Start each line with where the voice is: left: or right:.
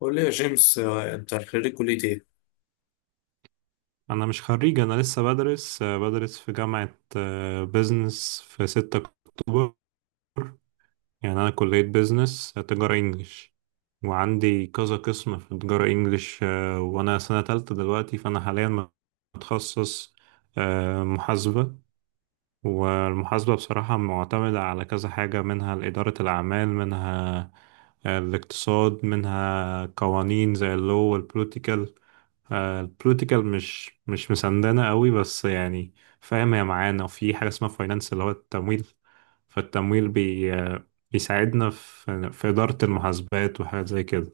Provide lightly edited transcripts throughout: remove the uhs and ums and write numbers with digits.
left: قول لي يا جيمس انت خريج كلية ايه؟
right: انا مش خريج. انا لسه بدرس في جامعة بيزنس في 6 اكتوبر. يعني انا كلية بيزنس تجارة انجليش، وعندي كذا قسم في تجارة انجليش، وانا سنة تالتة دلوقتي، فانا حاليا متخصص محاسبة. والمحاسبة بصراحة معتمدة على كذا حاجة، منها إدارة الأعمال، منها الاقتصاد، منها قوانين زي اللو والبوليتيكال. البوليتيكال مش مسندنا قوي، بس يعني فاهم، هي معانا. وفي حاجة اسمها فاينانس، اللي هو التمويل. فالتمويل بي آه، بيساعدنا في إدارة المحاسبات وحاجات زي كده.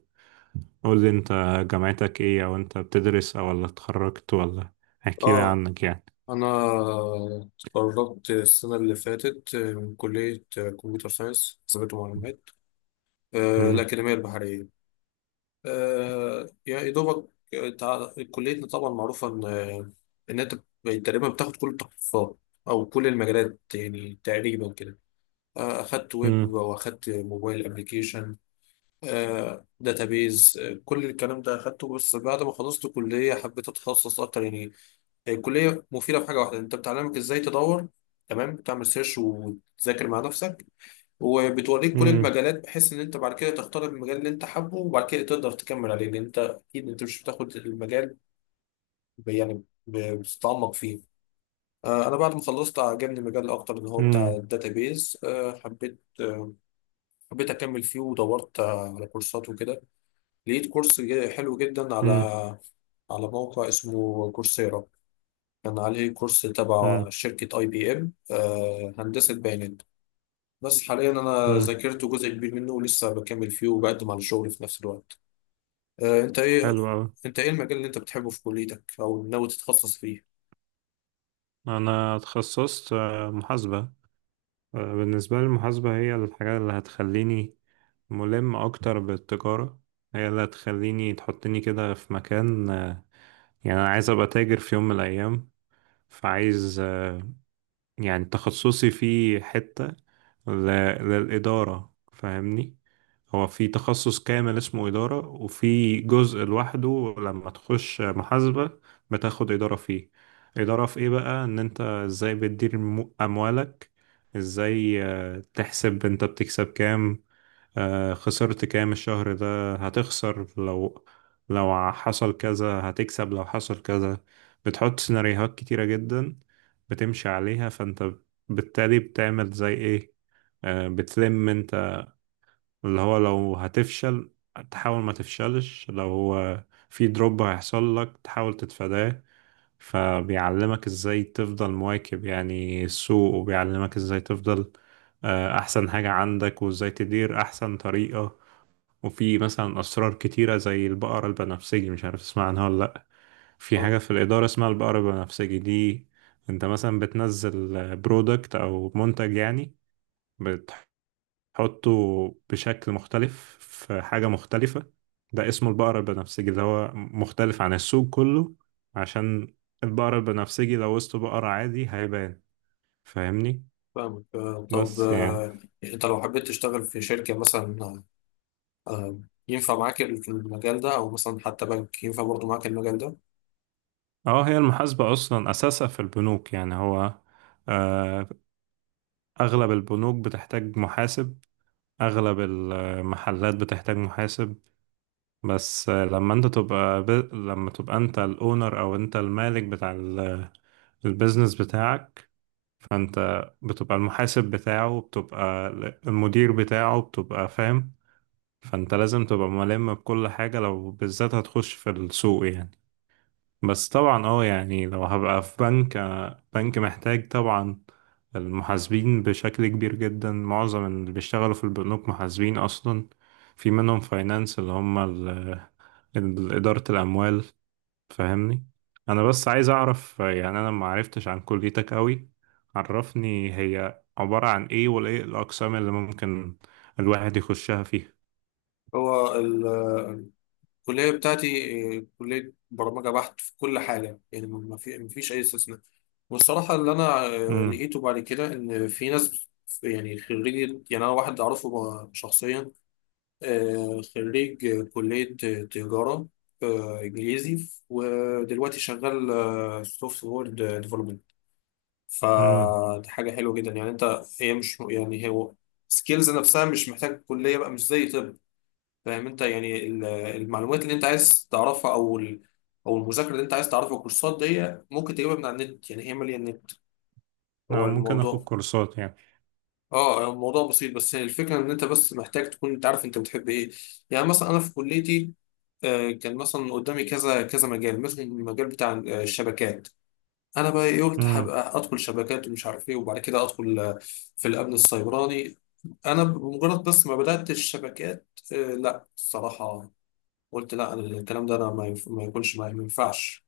right: قول لي انت، جامعتك ايه؟ او انت بتدرس او ولا اتخرجت، ولا احكي لي
left: اه،
right: عنك يعني.
left: انا اتخرجت السنة اللي فاتت من كلية كمبيوتر ساينس حسابات ومعلومات
right: مم.
left: الأكاديمية البحرية. يعني يا دوبك كليتنا طبعا معروفة ان انت تقريبا بتاخد كل التخصصات او كل المجالات يعني تقريبا كده. اخدت ويب واخدت موبايل ابلكيشن، داتابيز، كل الكلام ده اخدته، بس بعد ما خلصت كلية حبيت اتخصص اكتر يعني. هي الكلية مفيدة في حاجة واحدة، انت بتعلمك ازاي تدور، تمام، بتعمل سيرش وتذاكر مع نفسك، وبتوريك كل
right: مم.
left: المجالات، بحيث ان انت بعد كده تختار المجال اللي انت حابه، وبعد كده تقدر تكمل عليه، لان انت اكيد انت مش بتاخد المجال بتتعمق فيه. انا بعد ما خلصت عجبني المجال اكتر، اللي هو بتاع
right: مم.
left: الداتابيز. حبيت اكمل فيه، ودورت على كورسات وكده. لقيت كورس حلو جدا على
right: امم.
left: على موقع اسمه كورسيرا، كان عليه كورس تبع
right: امم.
left: شركة اي بي ام، هندسة بيانات. بس حاليا انا
right: امم.
left: ذاكرت جزء كبير منه، ولسه بكمل فيه، وبقدم على الشغل في نفس الوقت. آه، انت ايه
right: حلو أوي.
left: انت ايه المجال اللي انت بتحبه في كليتك او ناوي تتخصص فيه؟
right: أنا اتخصصت محاسبة. بالنسبة لي، المحاسبة هي الحاجة اللي هتخليني ملم أكتر بالتجارة. هي اللي هتخليني تحطني كده في مكان يعني، أنا عايز أبقى تاجر في يوم من الأيام. فعايز يعني تخصصي فيه حتة ل- للإدارة، فاهمني؟ هو في تخصص كامل اسمه إدارة، وفي جزء لوحده لما تخش محاسبة بتاخد إدارة فيه. إدارة في إيه بقى؟ إن أنت إزاي بتدير أموالك، إزاي تحسب أنت بتكسب كام، خسرت كام الشهر ده، هتخسر لو حصل كذا، هتكسب لو حصل كذا. بتحط سيناريوهات كتيرة جدا بتمشي عليها، فانت بالتالي بتعمل زي ايه؟ بتلم انت اللي هو لو هتفشل تحاول ما تفشلش، لو هو في دروب هيحصل لك تحاول تتفاداه. فبيعلمك ازاي تفضل مواكب يعني السوق، وبيعلمك ازاي تفضل احسن حاجة عندك، وازاي تدير احسن طريقة. وفي مثلا أسرار كتيرة زي البقرة البنفسجي، مش عارف تسمع عنها ولا لأ. في
left: اه،
right: حاجة في الإدارة اسمها البقرة البنفسجي دي. أنت مثلا بتنزل برودكت أو منتج يعني، بتحطه بشكل مختلف في حاجة مختلفة، ده اسمه البقرة البنفسجي. ده هو مختلف عن السوق كله، عشان البقرة البنفسجي لو وسط بقرة عادي هيبان، فاهمني؟
left: فاهمك. آه، طب
right: بس يعني
left: آه، انت لو حبيت تشتغل في شركة مثلا، آه، ينفع معاك المجال ده؟ او مثلا حتى بنك ينفع برضه معاك المجال ده؟
right: اه، هي المحاسبة أصلا أساسها في البنوك يعني. هو آه، أغلب البنوك بتحتاج محاسب، أغلب المحلات بتحتاج محاسب. بس لما تبقى أنت الأونر، أو أنت المالك بتاع البيزنس بتاعك، فأنت بتبقى المحاسب بتاعه، بتبقى المدير بتاعه، بتبقى فاهم. فأنت لازم تبقى ملم بكل حاجة، لو بالذات هتخش في السوق يعني. بس طبعا اه، يعني لو هبقى في بنك، بنك محتاج طبعا المحاسبين بشكل كبير جدا. معظم اللي بيشتغلوا في البنوك محاسبين اصلا، في منهم فاينانس اللي هم إدارة الأموال، فاهمني؟ أنا بس عايز أعرف يعني أنا ما عرفتش عن كليتك قوي. عرفني هي عبارة عن إيه، وإيه الأقسام اللي ممكن الواحد يخشها فيها.
left: هو الكلية بتاعتي كلية برمجة بحت في كل حاجة، يعني ما فيش أي استثناء. والصراحة اللي أنا
right: امم.
left: لقيته بعد كده، إن في ناس يعني خريج، يعني أنا واحد أعرفه بقى شخصيا خريج كلية تجارة إنجليزي، ودلوقتي شغال سوفت وير ديفلوبمنت.
right: امم.
left: فدي حاجة حلوة جدا، يعني أنت هي مش يعني هو سكيلز نفسها مش محتاج كلية بقى، مش زي طب، فاهم أنت؟ يعني المعلومات اللي أنت عايز تعرفها، أو المذاكرة اللي أنت عايز تعرفها، الكورسات دي ممكن تجيبها من على النت، يعني هي مالية النت هو
right: أنا ممكن آخد
left: الموضوع.
right: كورسات يعني.
left: اه يعني الموضوع بسيط، بس هي الفكره ان انت بس محتاج تكون انت عارف انت بتحب ايه. يعني مثلا انا في كليتي كان مثلا قدامي كذا كذا مجال، مثلا المجال بتاع الشبكات. انا بقى إيه؟ قلت
right: امم.
left: هبقى ادخل شبكات ومش عارف ايه، وبعد كده ادخل في الامن السيبراني. انا بمجرد بس ما بدات الشبكات لا الصراحه قلت لا، أنا الكلام ده انا ما يكونش معايا، ما ينفعش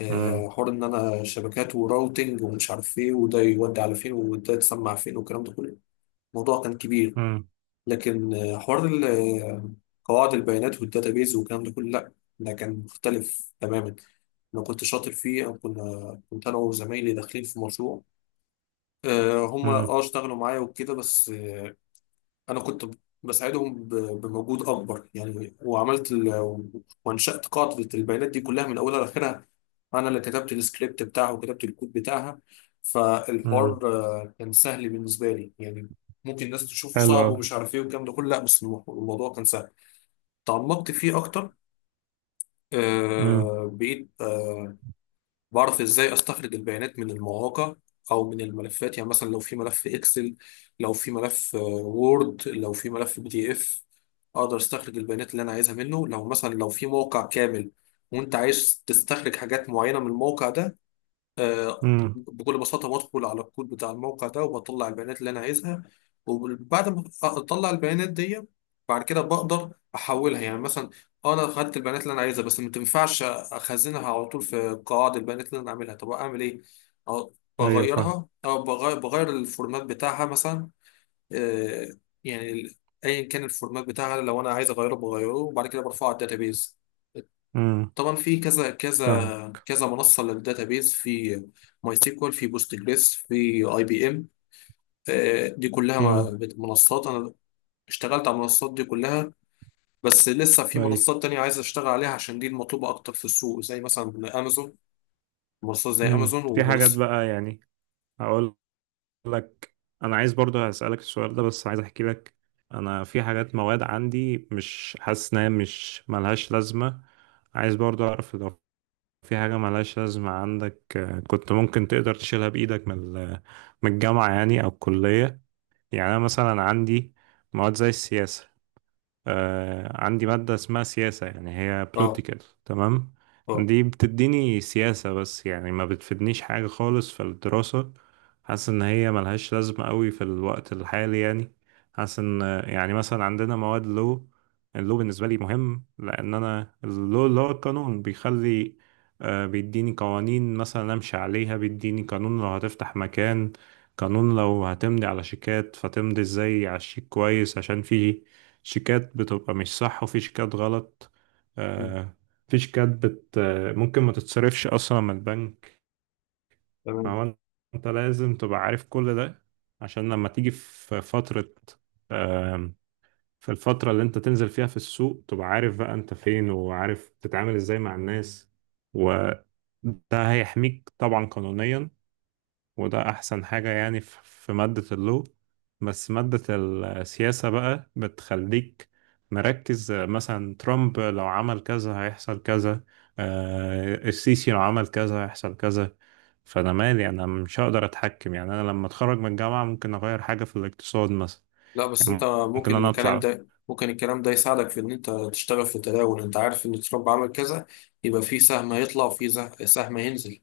left: حوار ان انا شبكات وراوتنج ومش عارف ايه، وده يودي على فين، وده يتسمع فين، والكلام ده كله، الموضوع كان كبير.
right: امم.
left: لكن حوار قواعد البيانات والداتابيز والكلام ده كله، لا، ده كان مختلف تماما. انا كنت شاطر فيه، او كنا كنت انا وزمايلي داخلين في مشروع، هم اه اشتغلوا معايا وكده، بس انا كنت بساعدهم بمجهود اكبر يعني، وعملت وانشأت قاعدة البيانات دي كلها من اولها لاخرها، انا اللي كتبت السكريبت بتاعها وكتبت الكود بتاعها. فالحوار
right: امم.
left: كان سهل بالنسبة لي يعني، ممكن الناس تشوف
right: حلو
left: صعب
right: أوي.
left: ومش عارف ايه والكلام ده كله، لا بس الموضوع كان سهل. تعمقت فيه اكتر،
right: أمم،
left: بقيت بعرف ازاي استخرج البيانات من المواقع او من الملفات. يعني مثلا لو في ملف اكسل، لو في ملف وورد، لو في ملف بي دي اف، اقدر استخرج البيانات اللي انا عايزها منه. لو مثلا لو في موقع كامل وانت عايز تستخرج حاجات معينة من الموقع ده،
right: أمم،
left: بكل بساطة بدخل على الكود بتاع الموقع ده وبطلع البيانات اللي أنا عايزها. وبعد ما أطلع البيانات دي، بعد كده بقدر أحولها، يعني مثلا أنا خدت البيانات اللي أنا عايزها، بس ما تنفعش أخزنها على طول في قواعد البيانات اللي أنا عاملها، طب أعمل إيه؟ أو
right: أيوة فاهم.
left: بغيرها، أو بغير الفورمات بتاعها مثلا. آه، يعني ال- أيا كان الفورمات بتاعها، لو أنا عايز أغيره بغيره، وبعد كده برفعه على الداتابيز.
right: أمم،
left: طبعا في كذا
right: فاهم.
left: كذا كذا منصه للداتابيز، في ماي سيكوال، في بوست جريس، في اي بي ام، دي كلها
right: أمم،
left: منصات انا اشتغلت على المنصات دي كلها، بس لسه في
right: أيوة.
left: منصات تانية عايز اشتغل عليها، عشان دي المطلوبه اكتر في السوق، زي مثلا امازون، منصات زي
right: أمم.
left: امازون
right: في حاجات
left: ومنصه.
right: بقى يعني، هقول لك، أنا عايز برضو هسألك السؤال ده، بس عايز أحكي لك. أنا في حاجات، مواد عندي مش حاسس إنها، مش ملهاش لازمة. عايز برضو أعرف لو في حاجة ملهاش لازمة عندك، كنت ممكن تقدر تشيلها بإيدك من من الجامعة يعني، أو الكلية. يعني أنا مثلا عندي مواد زي السياسة. عندي مادة اسمها سياسة، يعني هي
left: اه،
right: بوليتيكال، تمام؟
left: اه،
right: دي بتديني سياسة، بس يعني ما بتفيدنيش حاجة خالص في الدراسة. حاسس إن هي ملهاش لازمة قوي في الوقت الحالي يعني. حاسس إن يعني مثلا عندنا مواد لو، اللو بالنسبة لي مهم، لأن أنا اللو اللي هو القانون بيخلي، بيديني قوانين مثلا أمشي عليها. بيديني قانون لو هتفتح مكان، قانون لو هتمضي على شيكات فتمضي ازاي على الشيك كويس، عشان فيه شيكات بتبقى مش صح وفي شيكات غلط.
left: مم،
right: آه، في شيكات بت آه، ممكن ما تتصرفش أصلا من البنك.
left: تمام.
right: فهو أنت لازم تبقى عارف كل ده، عشان لما تيجي في فترة آم، في الفترة اللي أنت تنزل فيها في السوق، تبقى عارف بقى أنت فين، وعارف تتعامل إزاي مع الناس، وده هيحميك طبعا قانونيا. وده أحسن حاجة يعني، في مادة اللو. بس مادة السياسة بقى بتخليك مركز، مثلا ترامب لو عمل كذا هيحصل كذا، السيسي لو عمل كذا هيحصل كذا. فأنا مالي؟ أنا مش هقدر أتحكم، يعني أنا لما أتخرج من الجامعة ممكن أغير حاجة في الاقتصاد مثلا؟
left: لا بس انت
right: يعني ممكن
left: ممكن
right: أنا أطلع؟
left: الكلام ده يساعدك في ان انت تشتغل في التداول، انت عارف ان ترامب عمل كذا، يبقى في سهم هيطلع، وفي سهم هينزل.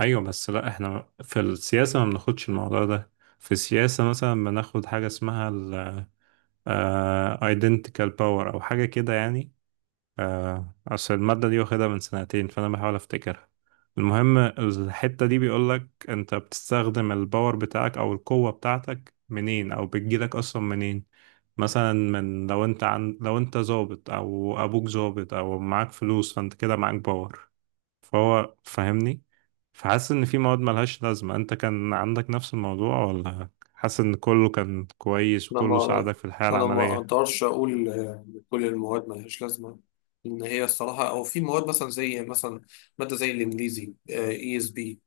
right: أيوة، بس لأ، إحنا في السياسة ما بناخدش الموضوع ده. في السياسة مثلا بناخد حاجة اسمها ال آه، identical power أو حاجة كده يعني. أصل المادة دي واخدها من سنتين، فأنا بحاول أفتكرها. المهم، الحتة دي بيقولك أنت بتستخدم الباور بتاعك أو القوة بتاعتك منين، أو بتجيلك أصلا منين. مثلا من لو أنت عن لو أنت ظابط، أو أبوك ظابط، أو معاك فلوس، فأنت كده معاك باور، فهو فاهمني؟ فحاسس إن في مواد ملهاش لازمة أنت كان عندك نفس الموضوع، ولا حاسس إن كله كان كويس
left: انا
right: وكله
left: ما
right: ساعدك في الحياة
left: انا ما
right: العملية؟
left: اقدرش اقول كل المواد ملهاش لازمه، ان هي الصراحه. او في مواد مثلا زي مثلا ماده زي الانجليزي اي اس بي،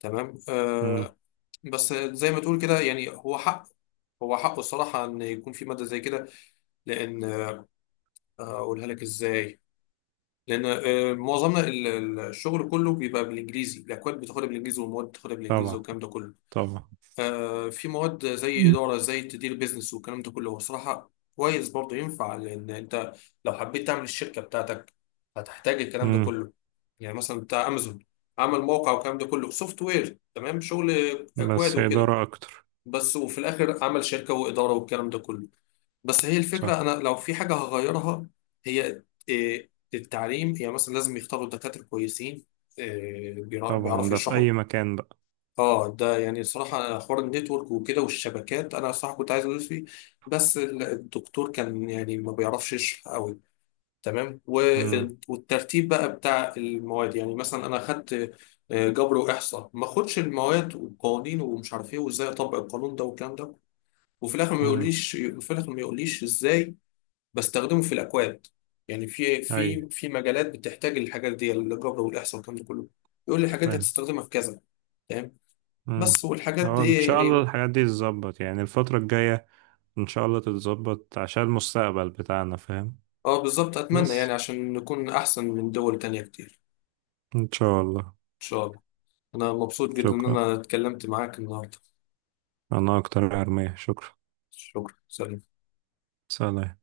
left: تمام،
right: مم.
left: آه، بس زي ما تقول كده يعني هو حق، هو حقه الصراحه ان يكون في ماده زي كده، لان اقولها لك ازاي، لان معظمنا الشغل كله بيبقى بالانجليزي، الاكواد بتاخدها بالانجليزي، والمواد بتاخدها بالانجليزي،
right: طبعا.
left: والكلام ده كله.
right: طبعا.
left: في مواد زي إدارة، زي تدير بيزنس والكلام ده كله، هو صراحة كويس برضه، ينفع لأن أنت لو حبيت تعمل الشركة بتاعتك هتحتاج الكلام ده
right: مم.
left: كله. يعني مثلا بتاع أمازون عمل موقع والكلام ده كله سوفت وير، تمام، شغل أكواد
right: بس
left: وكده،
right: إدارة أكتر.
left: بس وفي الآخر عمل شركة وإدارة والكلام ده كله. بس هي الفكرة، أنا
right: صح.
left: لو في حاجة هغيرها هي التعليم، يعني مثلا لازم يختاروا دكاترة كويسين آه،
right: طبعا،
left: بيعرفوا
right: ده في
left: يشرحوا.
right: أي مكان بقى.
left: اه ده يعني صراحة حوار النتورك وكده والشبكات، انا صراحة كنت عايز ادوس فيه، بس الدكتور كان يعني ما بيعرفش يشرح قوي، تمام.
right: امم.
left: والترتيب بقى بتاع المواد، يعني مثلا انا اخدت جبر واحصاء، ما اخدش المواد والقوانين ومش عارف ايه، وازاي اطبق القانون ده والكلام ده، وفي الاخر
right: امم.
left: ما يقوليش ازاي بستخدمه في الاكواد. يعني في
right: أي.
left: مجالات بتحتاج الحاجات دي، الجبر والاحصاء والكلام ده كله، يقول لي الحاجات دي
right: فاهم.
left: هتستخدمها في كذا، تمام،
right: امم.
left: بس والحاجات
right: أه،
left: دي
right: إن
left: إيه
right: شاء الله
left: يعني.
right: الحاجات دي تتظبط يعني الفترة الجاية، إن شاء الله تتظبط عشان المستقبل بتاعنا، فاهم؟
left: اه بالظبط، اتمنى
right: بس
left: يعني عشان نكون احسن من دول تانية كتير
right: إن شاء الله.
left: ان شاء الله. انا مبسوط جدا ان
right: شكرا،
left: انا اتكلمت معاك النهارده،
right: أنا أكتر يا أرمية، شكرا.
left: شكرا، سلام.
right: سلام.